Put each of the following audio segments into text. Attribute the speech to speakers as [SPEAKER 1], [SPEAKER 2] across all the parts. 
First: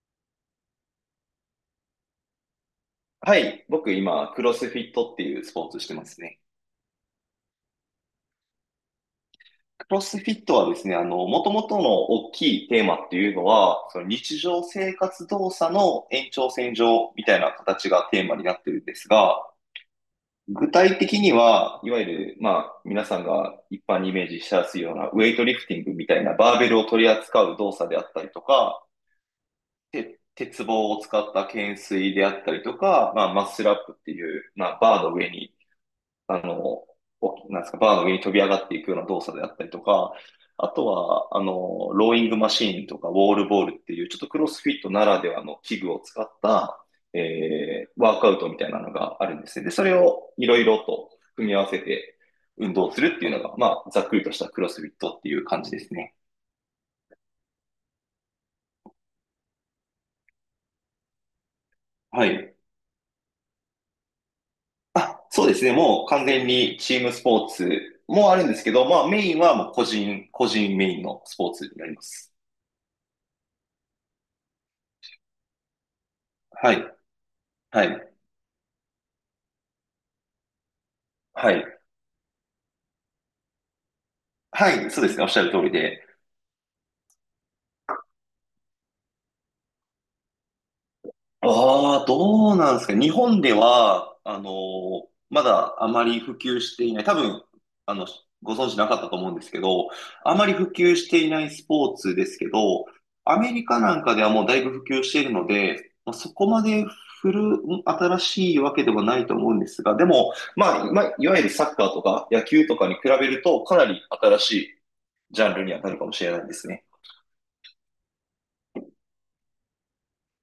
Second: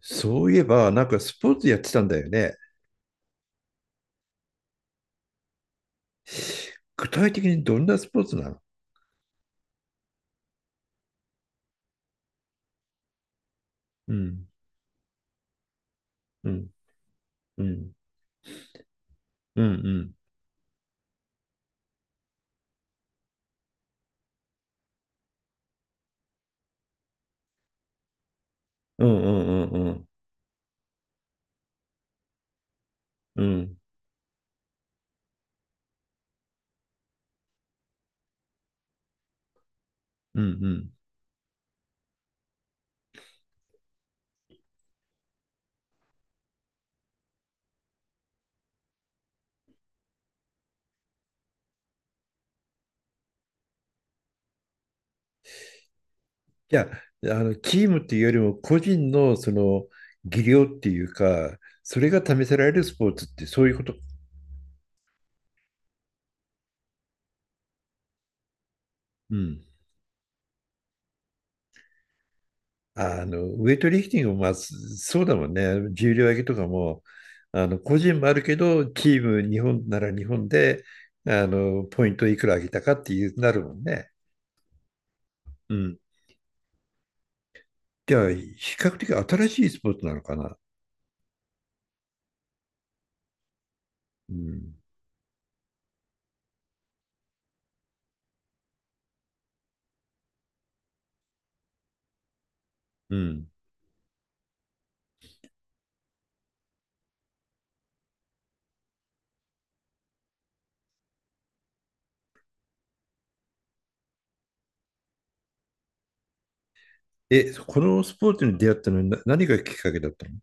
[SPEAKER 1] そういえば、なんかスポーツやってたんだよね。
[SPEAKER 2] はい。僕今、クロスフィットっていうスポーツしてますね。
[SPEAKER 1] 具体的にどんなスポーツなの？
[SPEAKER 2] クロスフィットはですね、もともとの大きいテーマっていうのは、その
[SPEAKER 1] う
[SPEAKER 2] 日
[SPEAKER 1] ん、
[SPEAKER 2] 常生活動作の延長
[SPEAKER 1] うん、
[SPEAKER 2] 線上みたいな
[SPEAKER 1] う
[SPEAKER 2] 形
[SPEAKER 1] ん、
[SPEAKER 2] がテーマになってるんですが、
[SPEAKER 1] うん、うん、
[SPEAKER 2] 具体的には、いわゆる、まあ、皆さんが一般にイメージしやすいようなウェイトリフティングみたいなバーベルを取り扱う動作であったりとか、
[SPEAKER 1] うん、うん、うん、
[SPEAKER 2] 鉄棒を使った懸垂であったりとか、まあ、
[SPEAKER 1] う
[SPEAKER 2] マッスルア
[SPEAKER 1] ん、
[SPEAKER 2] ップっていう、まあ、バーの上にあの、おなんですか、バーの上に飛び上がっていくような動作であったりとか、
[SPEAKER 1] うん、
[SPEAKER 2] あ
[SPEAKER 1] う
[SPEAKER 2] と
[SPEAKER 1] ん。
[SPEAKER 2] は、ローイングマシーンとか、ウォールボールっていう、ちょっとクロスフィットならではの器具を使った、ワークアウトみたいなのがあるんですね。で、それをいろいろと組み合わせて運動するっていうのが、まあ、ざっくりとしたクロスフィットっていう感じですね。
[SPEAKER 1] いや、チームっていうよりも個人のその技量っていうか、それが
[SPEAKER 2] は
[SPEAKER 1] 試
[SPEAKER 2] い。
[SPEAKER 1] せられるスポーツってそういうこと。
[SPEAKER 2] あ、そうですね。もう完全にチームスポーツもあるんですけど、まあ、メイ
[SPEAKER 1] う
[SPEAKER 2] ンは
[SPEAKER 1] ん。
[SPEAKER 2] もう個人メインのスポーツになります。
[SPEAKER 1] ウェイトリフティングもまあ、そうだもんね。重量挙げとか
[SPEAKER 2] はい。
[SPEAKER 1] も、
[SPEAKER 2] は
[SPEAKER 1] 個
[SPEAKER 2] い。
[SPEAKER 1] 人もあるけど、チーム、日本なら日本で、
[SPEAKER 2] はい。
[SPEAKER 1] ポイントいくら上げたかっていうなるもんね。
[SPEAKER 2] はい、そうですね。おっしゃる通り
[SPEAKER 1] うん。
[SPEAKER 2] で。
[SPEAKER 1] じゃあ、比較的新しいスポーツなのかな。
[SPEAKER 2] ああ、どうなんですか。日本では、
[SPEAKER 1] うん。
[SPEAKER 2] まだあまり普及していない。多分、あの、ご存知なかったと思うんですけど、あまり普及していないスポーツですけど、
[SPEAKER 1] う
[SPEAKER 2] ア
[SPEAKER 1] ん。
[SPEAKER 2] メリカなんかではもうだいぶ普及しているので、まあ、そこまで新しいわけではないと思うんですが、でも、まあ、いわゆるサッカーとか野球とかに比べると、かなり新しいジャンルにはなるかもしれないですね。
[SPEAKER 1] え、このスポーツに出会ったのにな何がきっかけだったの？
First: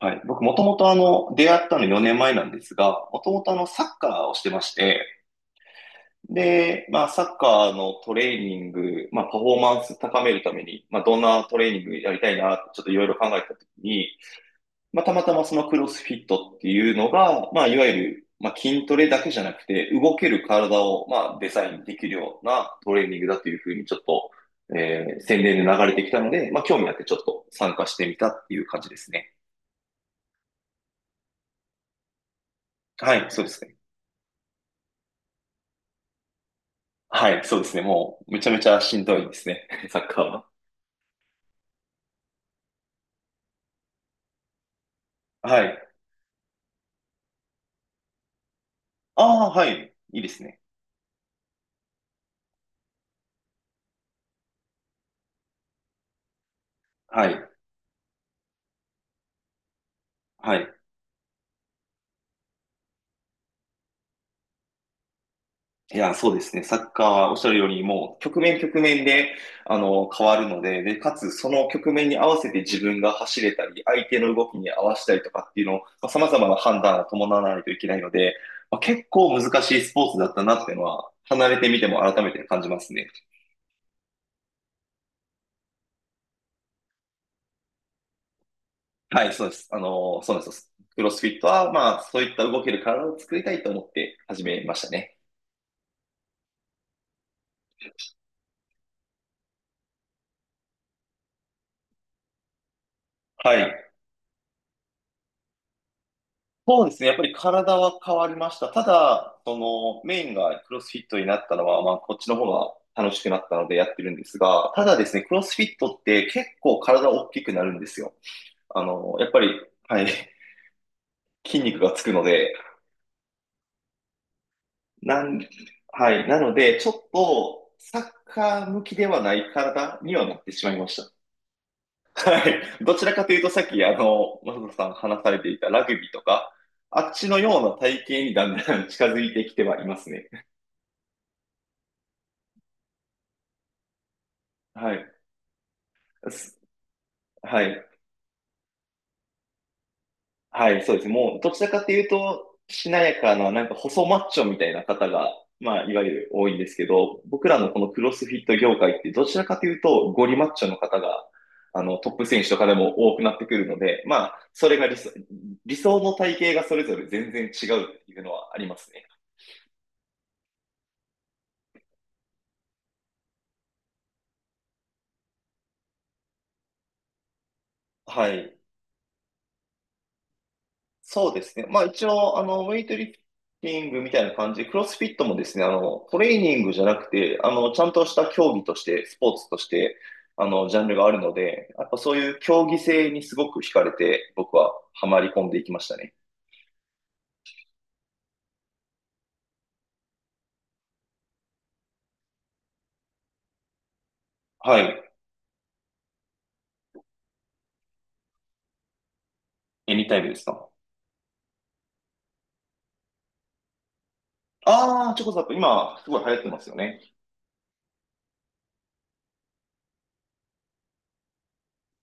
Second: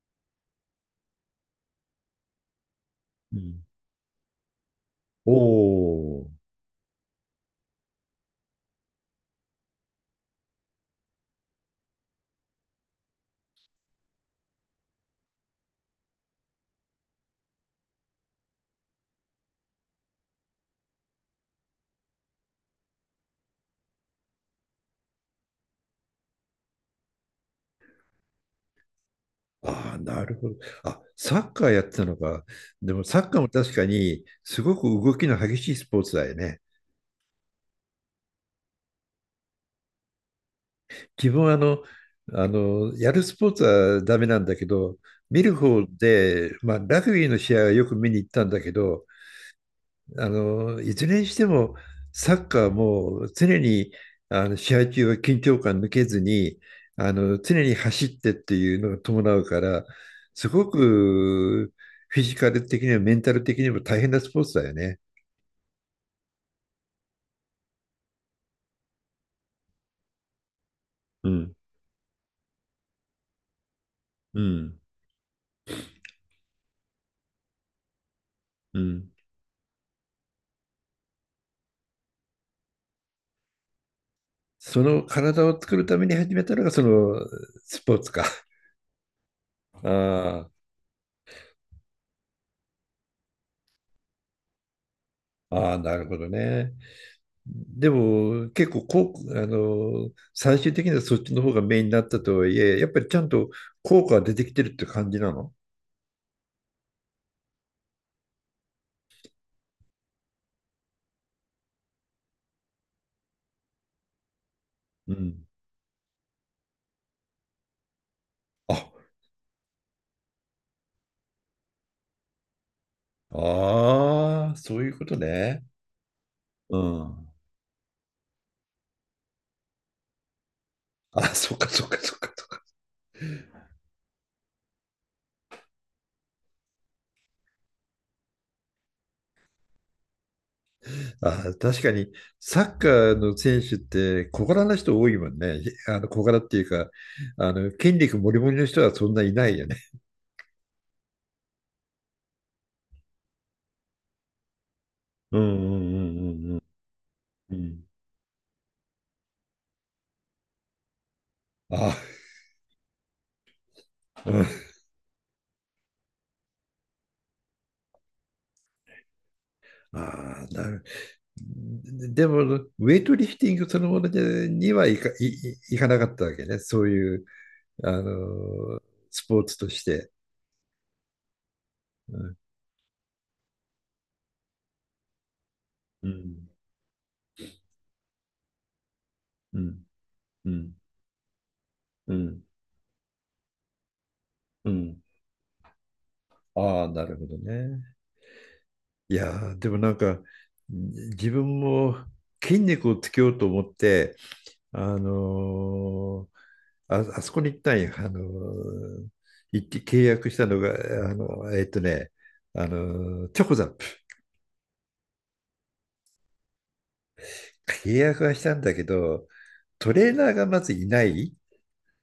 [SPEAKER 2] はい。僕、もともと出会ったの4年前なんですが、もと
[SPEAKER 1] う
[SPEAKER 2] もと
[SPEAKER 1] ん。
[SPEAKER 2] サッカーをしてまして、
[SPEAKER 1] おお。
[SPEAKER 2] で、まあ、サッカーのトレーニング、まあ、パフォーマンス高めるために、まあ、どんなトレーニングやりたいな、ちょっといろいろ考えたときに、まあ、たまたまそのクロスフィットっていうのが、まあ、いわゆる、まあ、筋トレだけじゃなくて、動ける体を、まあ、デザインできるようなトレーニングだというふうに、ちょっと、宣伝で流れてきたので、まあ、興味あってちょっと参加してみたっていう感じですね。
[SPEAKER 1] ああ、なるほど。あ、サッカーやってたのか。でも
[SPEAKER 2] は
[SPEAKER 1] サッ
[SPEAKER 2] い、
[SPEAKER 1] カー
[SPEAKER 2] そう
[SPEAKER 1] も
[SPEAKER 2] です
[SPEAKER 1] 確
[SPEAKER 2] ね。
[SPEAKER 1] かにすごく動きの激しいスポーツだよね。
[SPEAKER 2] はい、そうですね。もう、めちゃめちゃしんどいですね。サッカーは。
[SPEAKER 1] 自分はやるスポーツはダメなんだけど、見る
[SPEAKER 2] は
[SPEAKER 1] 方
[SPEAKER 2] い。
[SPEAKER 1] で、まあ、ラグビーの試合はよく見に行ったんだけど、
[SPEAKER 2] ああ、はい。いいですね。
[SPEAKER 1] いずれにしても、サッカーはもう常にあの試合中は緊張感抜けずに、
[SPEAKER 2] はい。
[SPEAKER 1] 常に走ってっていうのが伴うから、す
[SPEAKER 2] は
[SPEAKER 1] ご
[SPEAKER 2] い。
[SPEAKER 1] くフィジカル的にもメンタル的にも大変なスポーツだよね。
[SPEAKER 2] いや、そうですね。サッカーはおっしゃるように、もう、局面局面で、変わるので、で、か
[SPEAKER 1] う
[SPEAKER 2] つ、そ
[SPEAKER 1] ん、
[SPEAKER 2] の局面に合わせて自分が走れたり、相手の
[SPEAKER 1] う
[SPEAKER 2] 動きに
[SPEAKER 1] ん、
[SPEAKER 2] 合わせたりとかっていうのを、まあ、様々な判断を伴わないといけないので、まあ、
[SPEAKER 1] う
[SPEAKER 2] 結
[SPEAKER 1] ん。
[SPEAKER 2] 構難しいスポーツだったなっていうのは、離れてみても改めて感じますね。
[SPEAKER 1] その体を作るために始めたのがそのスポーツか。
[SPEAKER 2] はい、そうです。そうなん
[SPEAKER 1] あ
[SPEAKER 2] です。クロスフィットは、まあ、そういった動ける体を作りたいと思って始めましたね。
[SPEAKER 1] あ、ああ、なるほどね。でも結構こう、最終的にはそっちの方がメインになったとはいえ、やっぱりちゃんと
[SPEAKER 2] はい。
[SPEAKER 1] 効果が出てきてるって感じなの？
[SPEAKER 2] そうですね。やっぱり体は変わりました。ただ、その、メインがクロスフィットになったのは、まあ、こっちの方が楽しくなったのでやってるんですが、ただで
[SPEAKER 1] う
[SPEAKER 2] すね、クロ
[SPEAKER 1] ん。
[SPEAKER 2] スフィットって結構体大きくなるんですよ。
[SPEAKER 1] あ、
[SPEAKER 2] やっぱり、はい、筋肉がつくので、
[SPEAKER 1] ああ、そういうこと
[SPEAKER 2] なん、
[SPEAKER 1] ね。
[SPEAKER 2] はい。なの
[SPEAKER 1] う
[SPEAKER 2] で、ちょっ
[SPEAKER 1] ん。
[SPEAKER 2] と、サッカー向きではない体にはなってしまいました。
[SPEAKER 1] あ、そっかそっかそっか
[SPEAKER 2] は
[SPEAKER 1] そっか。
[SPEAKER 2] い。どちらかというと、さっき、マサトさん話されていたラグビーとか、あっちのような体型にだんだん 近づいてきてはいますね。
[SPEAKER 1] あ、確かにサッカーの選手って小柄な
[SPEAKER 2] は
[SPEAKER 1] 人多
[SPEAKER 2] い。
[SPEAKER 1] いもんね。あの小柄って
[SPEAKER 2] す
[SPEAKER 1] いうか、あ
[SPEAKER 2] は
[SPEAKER 1] の
[SPEAKER 2] い。
[SPEAKER 1] 筋肉もりもりの人はそんないないよね。
[SPEAKER 2] はい、そうです。もう、どちらかというと、しなやかな、なんか細マッチョみたいな方が、
[SPEAKER 1] うん、う
[SPEAKER 2] まあ、い
[SPEAKER 1] ん、
[SPEAKER 2] わゆる多い
[SPEAKER 1] うん、う
[SPEAKER 2] ん
[SPEAKER 1] ん、
[SPEAKER 2] ですけど、僕
[SPEAKER 1] う
[SPEAKER 2] ら
[SPEAKER 1] ん。う
[SPEAKER 2] のこ
[SPEAKER 1] ん、
[SPEAKER 2] のクロスフィット業界って、どちらかというと、ゴリマッチョの方が、トッ
[SPEAKER 1] あ、
[SPEAKER 2] プ選手とかでも多くなってくるので、ま
[SPEAKER 1] う
[SPEAKER 2] あ、
[SPEAKER 1] ん、
[SPEAKER 2] それが理想の体型がそれぞれ全然違うっていうのはありますね。
[SPEAKER 1] あー、なる。でも、ウェイトリフティングそのものにはいいかなかったわけね。そういう、あ
[SPEAKER 2] はい。
[SPEAKER 1] のースポーツとして。
[SPEAKER 2] そうですね。まあ一
[SPEAKER 1] うん、
[SPEAKER 2] 応、ウェイトリフティングみたいな感じで、クロスフィットもですね、
[SPEAKER 1] う
[SPEAKER 2] トレー
[SPEAKER 1] ん、
[SPEAKER 2] ニングじゃなくて、ちゃんとした競技として、スポーツと
[SPEAKER 1] う
[SPEAKER 2] し
[SPEAKER 1] ん、
[SPEAKER 2] て、
[SPEAKER 1] う
[SPEAKER 2] ジャンルがあるので、やっぱそういう
[SPEAKER 1] ん、
[SPEAKER 2] 競技性にすごく惹かれて、僕
[SPEAKER 1] う
[SPEAKER 2] は
[SPEAKER 1] ん。
[SPEAKER 2] ハマり込んでいきましたね。
[SPEAKER 1] ああ、なるほどね。いやーでもなんか、じ自分も筋肉をつけようと思って、
[SPEAKER 2] は
[SPEAKER 1] あ
[SPEAKER 2] い。
[SPEAKER 1] のーあ、あそこに行ったんよ。行って
[SPEAKER 2] エ
[SPEAKER 1] 契
[SPEAKER 2] ニタイム
[SPEAKER 1] 約
[SPEAKER 2] で
[SPEAKER 1] し
[SPEAKER 2] す
[SPEAKER 1] たの
[SPEAKER 2] か？
[SPEAKER 1] が、あの、えっとね、チョコザップ。
[SPEAKER 2] ああー、チョコザップ、今、すごい流行ってますよね。
[SPEAKER 1] 契約はしたんだけど、トレーナーがまずいない。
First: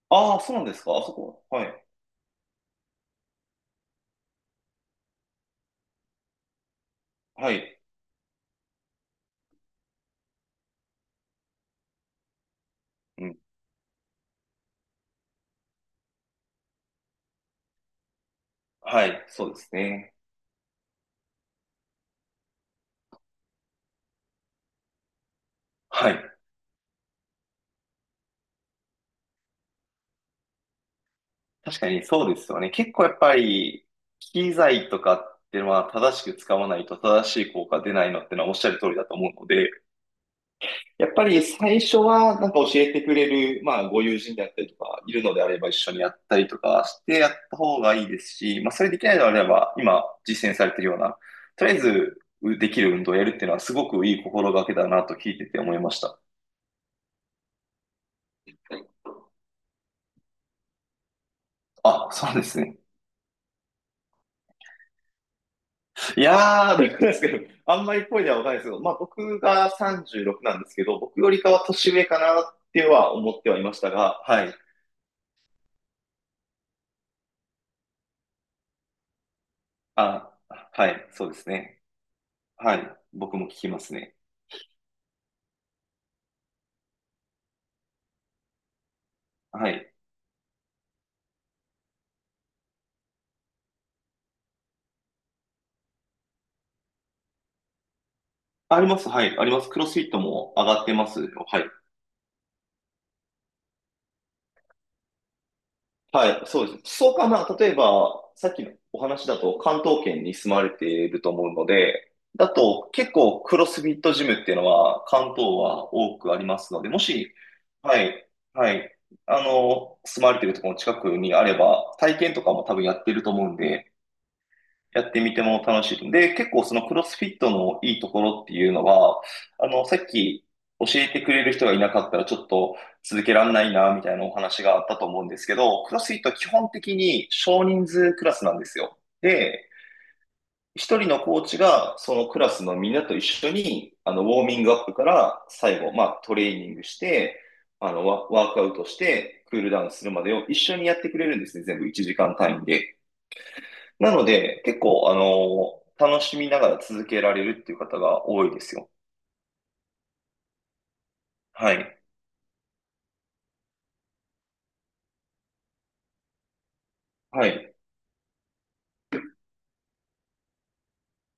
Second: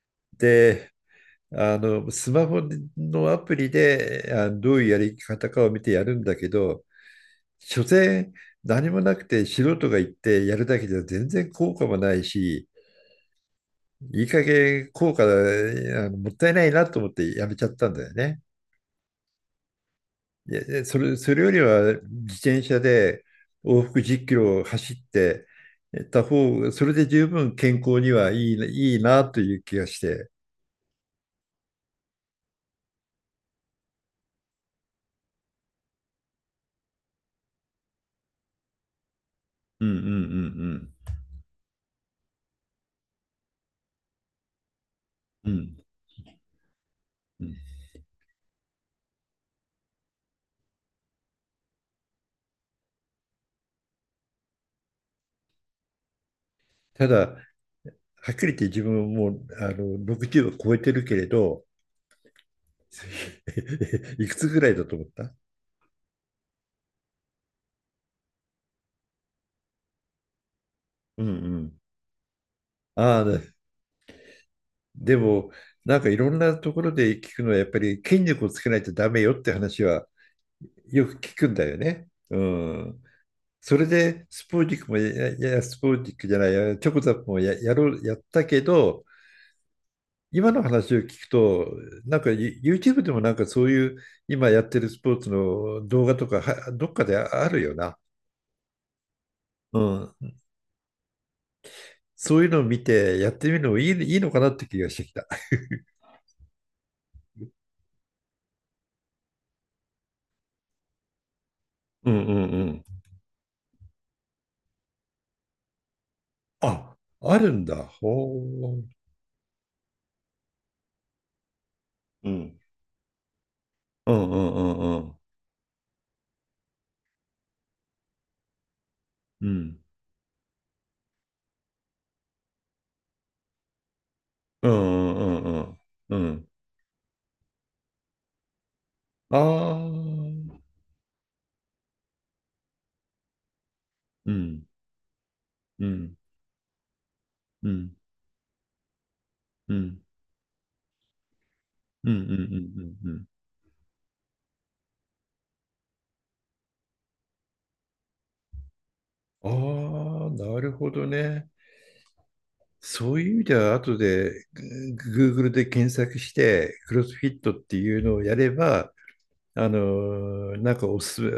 [SPEAKER 2] ああ、そうなんです
[SPEAKER 1] で、
[SPEAKER 2] かあそこ。はい。
[SPEAKER 1] スマホのアプリで、どういうやり方かを見てやるんだけど、
[SPEAKER 2] はい。
[SPEAKER 1] 所詮何もなくて素人が行ってやるだけじゃ全然効果もないし、
[SPEAKER 2] うん。
[SPEAKER 1] いい加減効果、もったいないなと思ってやめちゃったんだよね。
[SPEAKER 2] はい。そうですね。
[SPEAKER 1] いや、いやそれよりは自転車で往復10キロを走って
[SPEAKER 2] は
[SPEAKER 1] た
[SPEAKER 2] い。
[SPEAKER 1] 方が、それで十分健康にはいいな、いいなという気がして。
[SPEAKER 2] 確かにそうですよね。結構やっぱり、機材とかっていうのは正しく使わないと正しい効果出ないのってのはおっしゃる通りだと思うので、
[SPEAKER 1] うん、うん、うん、
[SPEAKER 2] やっぱり最初はなんか教えてくれる、まあご友人であったりとか、いるのであ
[SPEAKER 1] うん。う
[SPEAKER 2] れば一
[SPEAKER 1] ん、
[SPEAKER 2] 緒にやったりとかしてやっ
[SPEAKER 1] うん。
[SPEAKER 2] た方がいいですし、まあそれできないのであれば、今実践されているような、とりあえずできる運動をやるっていうのはすごくいい心がけだなと聞いてて思いました。
[SPEAKER 1] ただ、はっきり言って自分もう60を超えてるけれど、
[SPEAKER 2] あ、そうですね。
[SPEAKER 1] いくつぐらいだと思った？
[SPEAKER 2] いやー、どうなですけど、あんまりっぽいではわかんないですけど、まあ僕が36なんですけど、僕
[SPEAKER 1] うん、
[SPEAKER 2] よ
[SPEAKER 1] う
[SPEAKER 2] りかは
[SPEAKER 1] ん。
[SPEAKER 2] 年上かなっては
[SPEAKER 1] ああ、
[SPEAKER 2] 思ってはいましたが、はい。
[SPEAKER 1] でも、なんかいろんなところで聞くのは、やっぱり筋肉をつけないとダメよって話は
[SPEAKER 2] あ、は
[SPEAKER 1] よ
[SPEAKER 2] い、
[SPEAKER 1] く
[SPEAKER 2] そう
[SPEAKER 1] 聞
[SPEAKER 2] で
[SPEAKER 1] く
[SPEAKER 2] す
[SPEAKER 1] んだよ
[SPEAKER 2] ね。
[SPEAKER 1] ね。う
[SPEAKER 2] はい。
[SPEAKER 1] ん。
[SPEAKER 2] 僕も聞き
[SPEAKER 1] そ
[SPEAKER 2] ま
[SPEAKER 1] れ
[SPEAKER 2] すね。
[SPEAKER 1] でスポーテックもや、いやいや、スポーテックじゃないや、チョコザップもや、やろう、やったけど、
[SPEAKER 2] はい。
[SPEAKER 1] 今の話を聞くと、なんか YouTube でもなんかそういう今やってるスポーツの動画とかはどっかであるよな。
[SPEAKER 2] あります、はい、あります。ク
[SPEAKER 1] う
[SPEAKER 2] ロスフィット
[SPEAKER 1] ん。
[SPEAKER 2] も上がってますよ。はい。
[SPEAKER 1] そういうのを見てやってみるのもいいのかなって気がしてきた。
[SPEAKER 2] はい、そうです。そうかな。例えば、さっきのお話だと関東圏に住まれていると思うの
[SPEAKER 1] う
[SPEAKER 2] で、
[SPEAKER 1] ん、うん、
[SPEAKER 2] だ
[SPEAKER 1] うん。
[SPEAKER 2] と結構クロスフィットジムっていうのは関東は多くありますので、
[SPEAKER 1] あ、
[SPEAKER 2] もし、
[SPEAKER 1] あるんだ。
[SPEAKER 2] はい、
[SPEAKER 1] ほ
[SPEAKER 2] は
[SPEAKER 1] う。
[SPEAKER 2] い、住まれているところの近くにあれば、体
[SPEAKER 1] う
[SPEAKER 2] 験とか
[SPEAKER 1] ん、
[SPEAKER 2] も多分やってると思うんで、
[SPEAKER 1] うん、う
[SPEAKER 2] や
[SPEAKER 1] ん、う
[SPEAKER 2] っ
[SPEAKER 1] ん、
[SPEAKER 2] てみても楽しい。で、結構そのクロスフィットのいいところっていうのは、
[SPEAKER 1] うん、
[SPEAKER 2] さっき教えてくれる人がいなかったらちょっと続けられないな、みたいなお話
[SPEAKER 1] う
[SPEAKER 2] があったと
[SPEAKER 1] ん、
[SPEAKER 2] 思
[SPEAKER 1] う
[SPEAKER 2] うんで
[SPEAKER 1] ん、
[SPEAKER 2] す
[SPEAKER 1] う
[SPEAKER 2] け
[SPEAKER 1] ん、
[SPEAKER 2] ど、クロス
[SPEAKER 1] うん、う
[SPEAKER 2] フィッ
[SPEAKER 1] ん、
[SPEAKER 2] ト
[SPEAKER 1] う
[SPEAKER 2] は基
[SPEAKER 1] ん、
[SPEAKER 2] 本的に少人数クラスなんですよ。
[SPEAKER 1] あ
[SPEAKER 2] で、
[SPEAKER 1] あー、
[SPEAKER 2] 一人のコーチがそのクラスのみんなと一緒に、ウ
[SPEAKER 1] う
[SPEAKER 2] ォーミン
[SPEAKER 1] ん、
[SPEAKER 2] グアップから最
[SPEAKER 1] う
[SPEAKER 2] 後、ま
[SPEAKER 1] ん、
[SPEAKER 2] あトレーニングして、
[SPEAKER 1] うん、
[SPEAKER 2] ワークアウトして、クール
[SPEAKER 1] う
[SPEAKER 2] ダウン
[SPEAKER 1] ん、
[SPEAKER 2] するまでを一緒にやってくれるんですね。全部1
[SPEAKER 1] うん、うん、う
[SPEAKER 2] 時間単位
[SPEAKER 1] ん、
[SPEAKER 2] で。
[SPEAKER 1] うん、
[SPEAKER 2] なので、結構、楽しみながら続けられるっていう方が多いですよ。
[SPEAKER 1] うん。ああ、なるほどね。
[SPEAKER 2] はい。
[SPEAKER 1] そういう意味では、後でGoogle で検索して、クロスフィッ
[SPEAKER 2] は
[SPEAKER 1] トっ
[SPEAKER 2] い。
[SPEAKER 1] ていうのをやれば、あのなんかおすすめ、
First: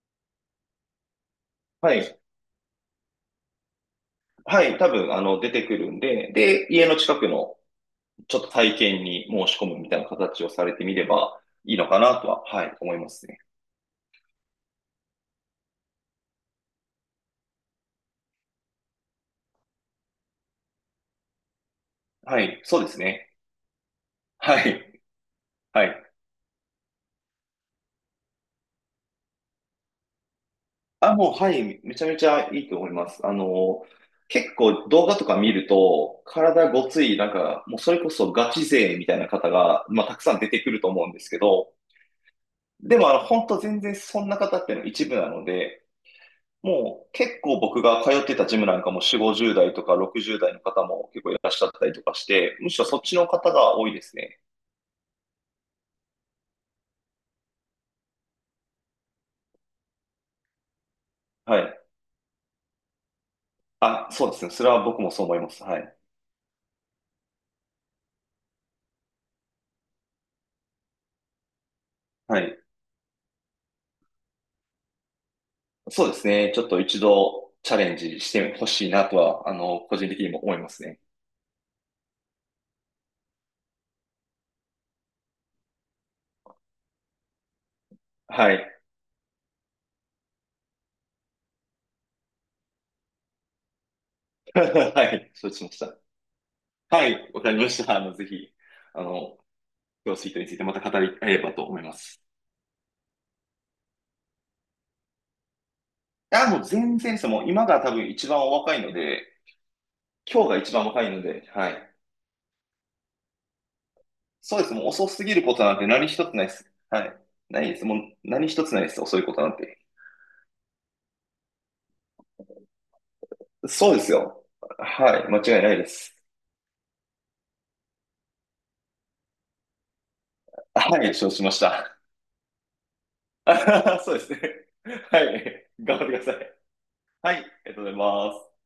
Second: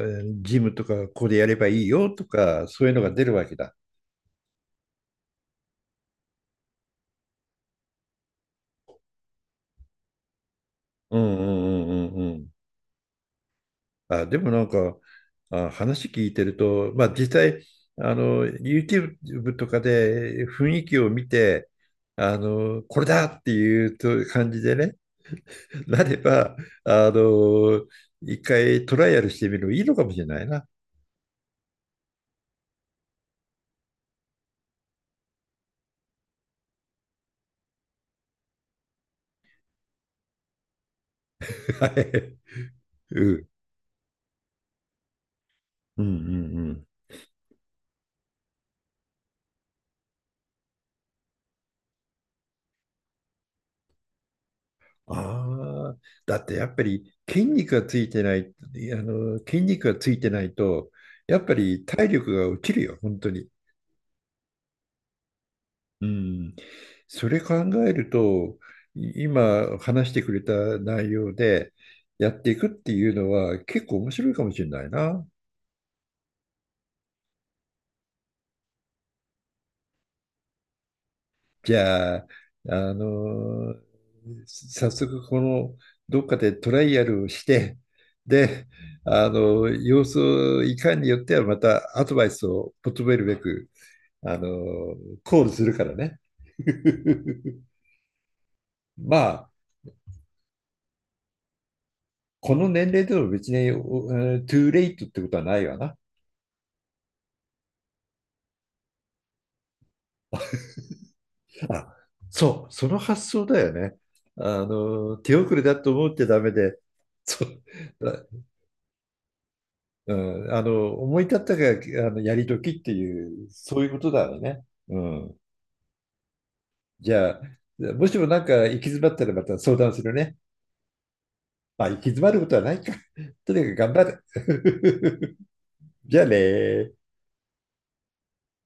[SPEAKER 1] ジムとかここでやればいい
[SPEAKER 2] は
[SPEAKER 1] よ
[SPEAKER 2] い。
[SPEAKER 1] とか、そういうのが出るわけだ。
[SPEAKER 2] はい。多分、出てくるんで、で、家の近くのちょっと体験に申し込むみたいな形をされてみれ
[SPEAKER 1] うん、
[SPEAKER 2] ば
[SPEAKER 1] うん、
[SPEAKER 2] いい
[SPEAKER 1] う
[SPEAKER 2] のか
[SPEAKER 1] ん、
[SPEAKER 2] な
[SPEAKER 1] うん、
[SPEAKER 2] と
[SPEAKER 1] う
[SPEAKER 2] は、
[SPEAKER 1] ん。
[SPEAKER 2] はい、思いますね。
[SPEAKER 1] あ、でもなんか、あ、話聞いてると、まあ実際、YouTube とかで雰囲気を見て、
[SPEAKER 2] はい。そうです
[SPEAKER 1] これだ
[SPEAKER 2] ね。
[SPEAKER 1] っていうと感じ
[SPEAKER 2] は
[SPEAKER 1] でね、
[SPEAKER 2] い。は
[SPEAKER 1] な
[SPEAKER 2] い。
[SPEAKER 1] れば、あの、一回トライアルしてみるのいいのかもしれないな。
[SPEAKER 2] あ、もう、はい。めちゃめちゃいいと思います。結構動画とか見ると、体ごつい、なんか、もうそれこそガチ勢みたいな方が、まあ、たくさん出てくると思うんですけど、
[SPEAKER 1] はい。
[SPEAKER 2] でも、
[SPEAKER 1] うん。
[SPEAKER 2] 本当全然そんな方っていうのは一部なので、
[SPEAKER 1] うん、うん、うん。
[SPEAKER 2] もう結構僕が通ってたジムなんかも4、50代とか60代の方も結構いらっしゃったりとかして、むしろそっちの方が多いですね。
[SPEAKER 1] ああ、だってやっぱり筋肉がついてない、筋肉がついてないと、やっぱ
[SPEAKER 2] はい。
[SPEAKER 1] り体力が落ちるよ、本当に。
[SPEAKER 2] あ、そうですね。それは僕もそう思います。はい。
[SPEAKER 1] うん。それ考えると、今話してくれた内容でや
[SPEAKER 2] は
[SPEAKER 1] ってい
[SPEAKER 2] い。
[SPEAKER 1] くっていうのは結構面白いかもしれないな。
[SPEAKER 2] そうですね。ちょっと一度チャレンジしてほしいなとは、個人的にも思いますね。
[SPEAKER 1] じゃあ、あのー早速このどっかでトライアルをして、
[SPEAKER 2] は
[SPEAKER 1] で、
[SPEAKER 2] い。
[SPEAKER 1] あの様子をいかんによってはまたアドバイスを求めるべく、あの
[SPEAKER 2] はい。
[SPEAKER 1] コー
[SPEAKER 2] 承
[SPEAKER 1] ル
[SPEAKER 2] 知
[SPEAKER 1] す
[SPEAKER 2] しま
[SPEAKER 1] る
[SPEAKER 2] し
[SPEAKER 1] から
[SPEAKER 2] た。
[SPEAKER 1] ね。
[SPEAKER 2] はい。わかりま した。ぜひ、あ
[SPEAKER 1] ま
[SPEAKER 2] の、
[SPEAKER 1] あ、
[SPEAKER 2] 今日スイートについてまた語り合えればと思います。
[SPEAKER 1] この年齢でも別に、トゥーレイトってことはないわな。
[SPEAKER 2] あ、もう全然です。もう今が多分一番お若いので、今日が一番若いので、はい。
[SPEAKER 1] あ、そう、その発想だよね。
[SPEAKER 2] そうです。もう遅すぎ
[SPEAKER 1] 手
[SPEAKER 2] るこ
[SPEAKER 1] 遅れ
[SPEAKER 2] とな
[SPEAKER 1] だ
[SPEAKER 2] んて
[SPEAKER 1] と
[SPEAKER 2] 何
[SPEAKER 1] 思っ
[SPEAKER 2] 一
[SPEAKER 1] て
[SPEAKER 2] つ
[SPEAKER 1] ダ
[SPEAKER 2] ない
[SPEAKER 1] メ
[SPEAKER 2] です。
[SPEAKER 1] で、
[SPEAKER 2] はい。
[SPEAKER 1] そ
[SPEAKER 2] な
[SPEAKER 1] う、
[SPEAKER 2] いです。もう何一つないです。遅いことなんて。
[SPEAKER 1] うん、思い立ったが、やり時っていう、そういう
[SPEAKER 2] そう
[SPEAKER 1] こ
[SPEAKER 2] で
[SPEAKER 1] と
[SPEAKER 2] す
[SPEAKER 1] だよ
[SPEAKER 2] よ。
[SPEAKER 1] ね。う
[SPEAKER 2] はい。
[SPEAKER 1] ん。
[SPEAKER 2] 間違いないです。
[SPEAKER 1] じゃあ、もしもなんか行き詰まったらまた相談するね。
[SPEAKER 2] はい。承知しまし
[SPEAKER 1] まあ、行
[SPEAKER 2] た。
[SPEAKER 1] き詰まることはないか。とにかく頑張
[SPEAKER 2] そうですね。は
[SPEAKER 1] る。
[SPEAKER 2] い。頑 張っ
[SPEAKER 1] じ
[SPEAKER 2] て
[SPEAKER 1] ゃ
[SPEAKER 2] く
[SPEAKER 1] あ
[SPEAKER 2] だ
[SPEAKER 1] ね
[SPEAKER 2] さい。
[SPEAKER 1] ー
[SPEAKER 2] はい。ありがとうございます。